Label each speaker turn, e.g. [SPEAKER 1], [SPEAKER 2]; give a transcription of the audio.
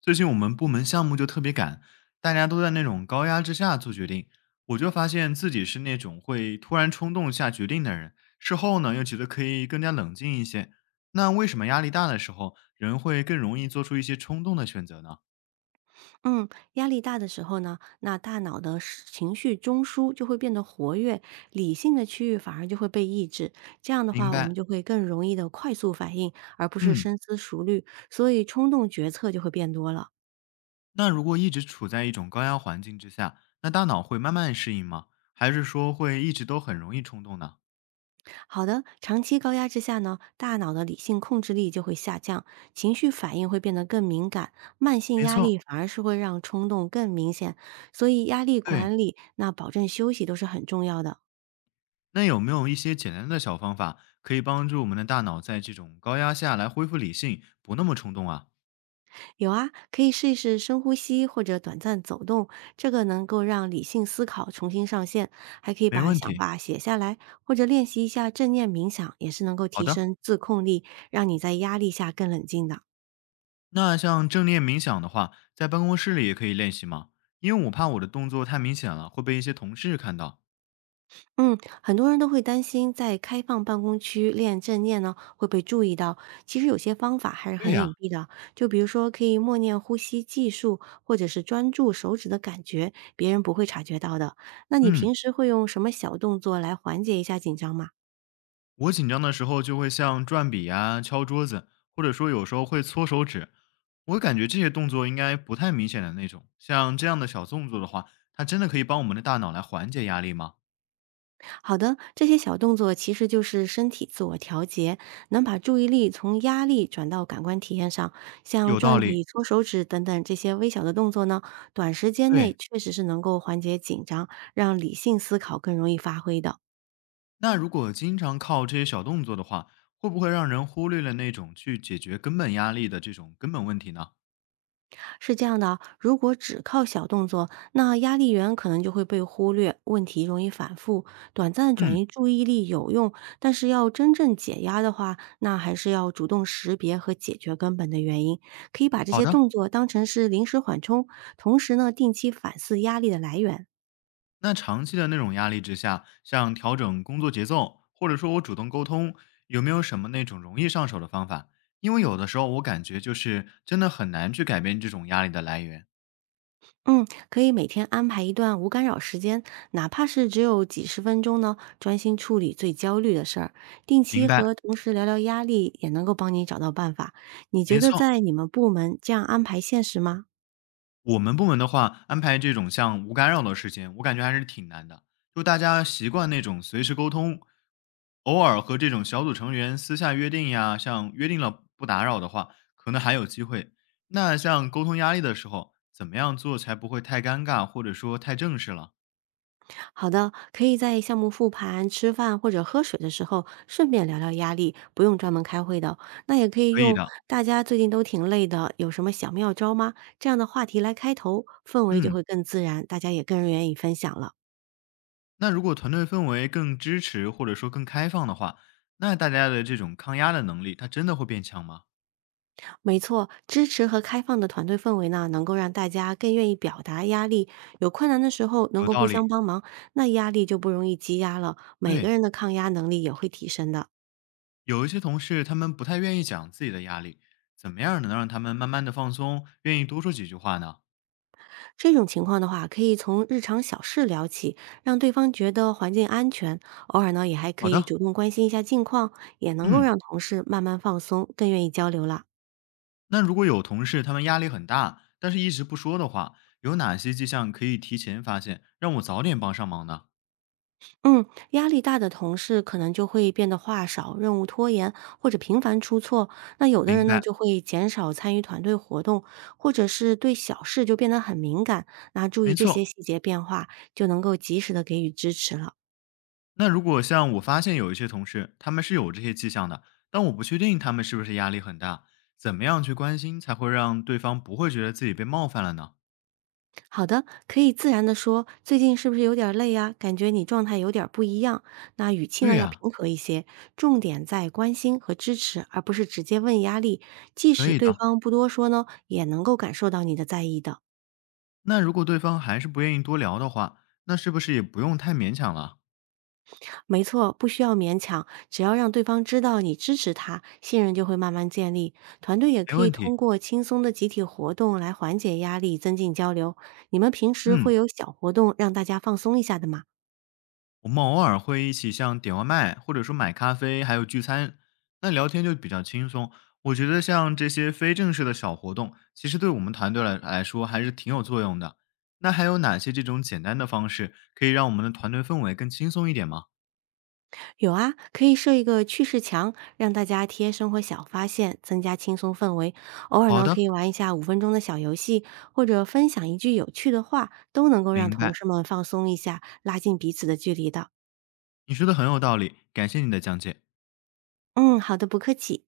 [SPEAKER 1] 最近我们部门项目就特别赶，大家都在那种高压之下做决定，我就发现自己是那种会突然冲动下决定的人，事后呢又觉得可以更加冷静一些。那为什么压力大的时候人会更容易做出一些冲动的选择呢？
[SPEAKER 2] 嗯，压力大的时候呢，那大脑的是情绪中枢就会变得活跃，理性的区域反而就会被抑制。这样的
[SPEAKER 1] 明
[SPEAKER 2] 话，我们
[SPEAKER 1] 白。
[SPEAKER 2] 就会更容易的快速反应，而不是
[SPEAKER 1] 嗯。
[SPEAKER 2] 深思熟虑，所以冲动决策就会变多了。
[SPEAKER 1] 那如果一直处在一种高压环境之下，那大脑会慢慢适应吗？还是说会一直都很容易冲动呢？
[SPEAKER 2] 好的，长期高压之下呢，大脑的理性控制力就会下降，情绪反应会变得更敏感，慢性
[SPEAKER 1] 没
[SPEAKER 2] 压
[SPEAKER 1] 错。
[SPEAKER 2] 力反而是会让冲动更明显。所以压力
[SPEAKER 1] 对，
[SPEAKER 2] 管理，那保证休息都是很重要的。
[SPEAKER 1] 那有没有一些简单的小方法，可以帮助我们的大脑在这种高压下来恢复理性，不那么冲动啊？
[SPEAKER 2] 有啊，可以试一试深呼吸或者短暂走动，这个能够让理性思考重新上线，还可以
[SPEAKER 1] 没
[SPEAKER 2] 把
[SPEAKER 1] 问
[SPEAKER 2] 想
[SPEAKER 1] 题。
[SPEAKER 2] 法写下来，或者练习一下正念冥想，也是能够
[SPEAKER 1] 好
[SPEAKER 2] 提
[SPEAKER 1] 的。
[SPEAKER 2] 升自控力，让你在压力下更冷静的。
[SPEAKER 1] 那像正念冥想的话，在办公室里也可以练习吗？因为我怕我的动作太明显了，会被一些同事看到。
[SPEAKER 2] 嗯，很多人都会担心在开放办公区练正念呢会被注意到。其实有些方法还是
[SPEAKER 1] 对
[SPEAKER 2] 很
[SPEAKER 1] 呀、
[SPEAKER 2] 隐蔽的，就比如说可以默念呼吸技术，或者是专注手指的感觉，别人不会察觉到的。那你
[SPEAKER 1] 嗯，
[SPEAKER 2] 平时会用什么小动作来缓解一下紧张吗？
[SPEAKER 1] 我紧张的时候就会像转笔呀、敲桌子，或者说有时候会搓手指。我感觉这些动作应该不太明显的那种。像这样的小动作的话，它真的可以帮我们的大脑来缓解压力吗？
[SPEAKER 2] 好的，这些小动作其实就是身体自我调节，能把注意力从压力转到感官体验上。像
[SPEAKER 1] 有
[SPEAKER 2] 转
[SPEAKER 1] 道理。
[SPEAKER 2] 笔、搓手指等等这些微小的动作呢，短时间内
[SPEAKER 1] 对，
[SPEAKER 2] 确实是能够缓解紧张，让理性思考更容易发挥的。
[SPEAKER 1] 那如果经常靠这些小动作的话，会不会让人忽略了那种去解决根本压力的这种根本问题呢？
[SPEAKER 2] 是这样的啊如果只靠小动作，那压力源可能就会被忽略，问题容易反复。短暂地转
[SPEAKER 1] 嗯。
[SPEAKER 2] 移注意力有用，但是要真正解压的话，那还是要主动识别和解决根本的原因。可以把这
[SPEAKER 1] 好
[SPEAKER 2] 些
[SPEAKER 1] 的。
[SPEAKER 2] 动作当成是临时缓冲，同时呢，定期反思压力的来源。
[SPEAKER 1] 那长期的那种压力之下，像调整工作节奏，或者说我主动沟通，有没有什么那种容易上手的方法？因为有的时候我感觉就是真的很难去改变这种压力的来源。
[SPEAKER 2] 嗯，可以每天安排一段无干扰时间，哪怕是只有几十分钟呢，专心处理最焦虑的事儿。定
[SPEAKER 1] 明
[SPEAKER 2] 期
[SPEAKER 1] 白。
[SPEAKER 2] 和同事聊聊压力，也能够帮你找到办法。你觉
[SPEAKER 1] 没
[SPEAKER 2] 得
[SPEAKER 1] 错。
[SPEAKER 2] 在你们部门这样安排现实吗？
[SPEAKER 1] 我们部门的话，安排这种像无干扰的时间，我感觉还是挺难的。就大家习惯那种随时沟通，偶尔和这种小组成员私下约定呀，像约定了不打扰的话，可能还有机会。那像沟通压力的时候，怎么样做才不会太尴尬，或者说太正式了？
[SPEAKER 2] 好的，可以在项目复盘、吃饭或者喝水的时候，顺便聊聊压力，不用专门开会的。那也可以
[SPEAKER 1] 可以
[SPEAKER 2] 用
[SPEAKER 1] 的。
[SPEAKER 2] “大家最近都挺累的，有什么小妙招吗？”这样的话题来开头，氛围就
[SPEAKER 1] 嗯。
[SPEAKER 2] 会更自然，大家也更愿意分享了。
[SPEAKER 1] 那如果团队氛围更支持或者说更开放的话，那大家的这种抗压的能力，它真的会变强吗？
[SPEAKER 2] 没错，支持和开放的团队氛围呢，能够让大家更愿意表达压力，有困难的时候能
[SPEAKER 1] 有
[SPEAKER 2] 够互
[SPEAKER 1] 道理。
[SPEAKER 2] 相帮忙，那压力就不容易积压了，每个
[SPEAKER 1] 对。
[SPEAKER 2] 人的抗压能力也会提升的。
[SPEAKER 1] 有一些同事，他们不太愿意讲自己的压力，怎么样能让他们慢慢的放松，愿意多说几句话呢？
[SPEAKER 2] 这种情况的话，可以从日常小事聊起，让对方觉得环境安全，偶尔呢也还可
[SPEAKER 1] 好
[SPEAKER 2] 以
[SPEAKER 1] 的。
[SPEAKER 2] 主动关心一下近况，也能够
[SPEAKER 1] 嗯。
[SPEAKER 2] 让同事慢慢放松，更愿意交流了。
[SPEAKER 1] 那如果有同事他们压力很大，但是一直不说的话，有哪些迹象可以提前发现，让我早点帮上忙呢？
[SPEAKER 2] 嗯，压力大的同事可能就会变得话少、任务拖延或者频繁出错。那有的
[SPEAKER 1] 明
[SPEAKER 2] 人呢，
[SPEAKER 1] 白。
[SPEAKER 2] 就会减少参与团队活动，或者是对小事就变得很敏感。那注意
[SPEAKER 1] 没
[SPEAKER 2] 这些细
[SPEAKER 1] 错。
[SPEAKER 2] 节变化，就能够及时的给予支持了。
[SPEAKER 1] 那如果像我发现有一些同事，他们是有这些迹象的，但我不确定他们是不是压力很大，怎么样去关心才会让对方不会觉得自己被冒犯了呢？
[SPEAKER 2] 好的，可以自然的说，最近是不是有点儿累呀、感觉你状态有点儿不一样。那语气
[SPEAKER 1] 对
[SPEAKER 2] 呢要
[SPEAKER 1] 呀、
[SPEAKER 2] 平和一些，重点在关心和支持，而不是直接问压力。即
[SPEAKER 1] 可
[SPEAKER 2] 使
[SPEAKER 1] 以
[SPEAKER 2] 对
[SPEAKER 1] 的。
[SPEAKER 2] 方不多说呢，也能够感受到你的在意的。
[SPEAKER 1] 那如果对方还是不愿意多聊的话，那是不是也不用太勉强了？
[SPEAKER 2] 没错，不需要勉强，只要让对方知道你支持他，信任就会慢慢建立。团队也
[SPEAKER 1] 没
[SPEAKER 2] 可以
[SPEAKER 1] 问题。
[SPEAKER 2] 通过轻松的集体活动来缓解压力，增进交流。你们平时会
[SPEAKER 1] 嗯，
[SPEAKER 2] 有小活动让大家放松一下的吗？
[SPEAKER 1] 我们偶尔会一起像点外卖，或者说买咖啡，还有聚餐，那聊天就比较轻松。我觉得像这些非正式的小活动，其实对我们团队来来说还是挺有作用的。那还有哪些这种简单的方式可以让我们的团队氛围更轻松一点吗？
[SPEAKER 2] 有啊，可以设一个趣事墙，让大家贴生活小发现，增加轻松氛围。偶尔
[SPEAKER 1] 好
[SPEAKER 2] 呢，
[SPEAKER 1] 的。
[SPEAKER 2] 可以玩一下5分钟的小游戏，或者分享一句有趣的话，都能够让
[SPEAKER 1] 明
[SPEAKER 2] 同
[SPEAKER 1] 白，
[SPEAKER 2] 事们放松一下，拉近彼此的距离的。
[SPEAKER 1] 你说的很有道理，感谢你的讲解。
[SPEAKER 2] 嗯，好的，不客气。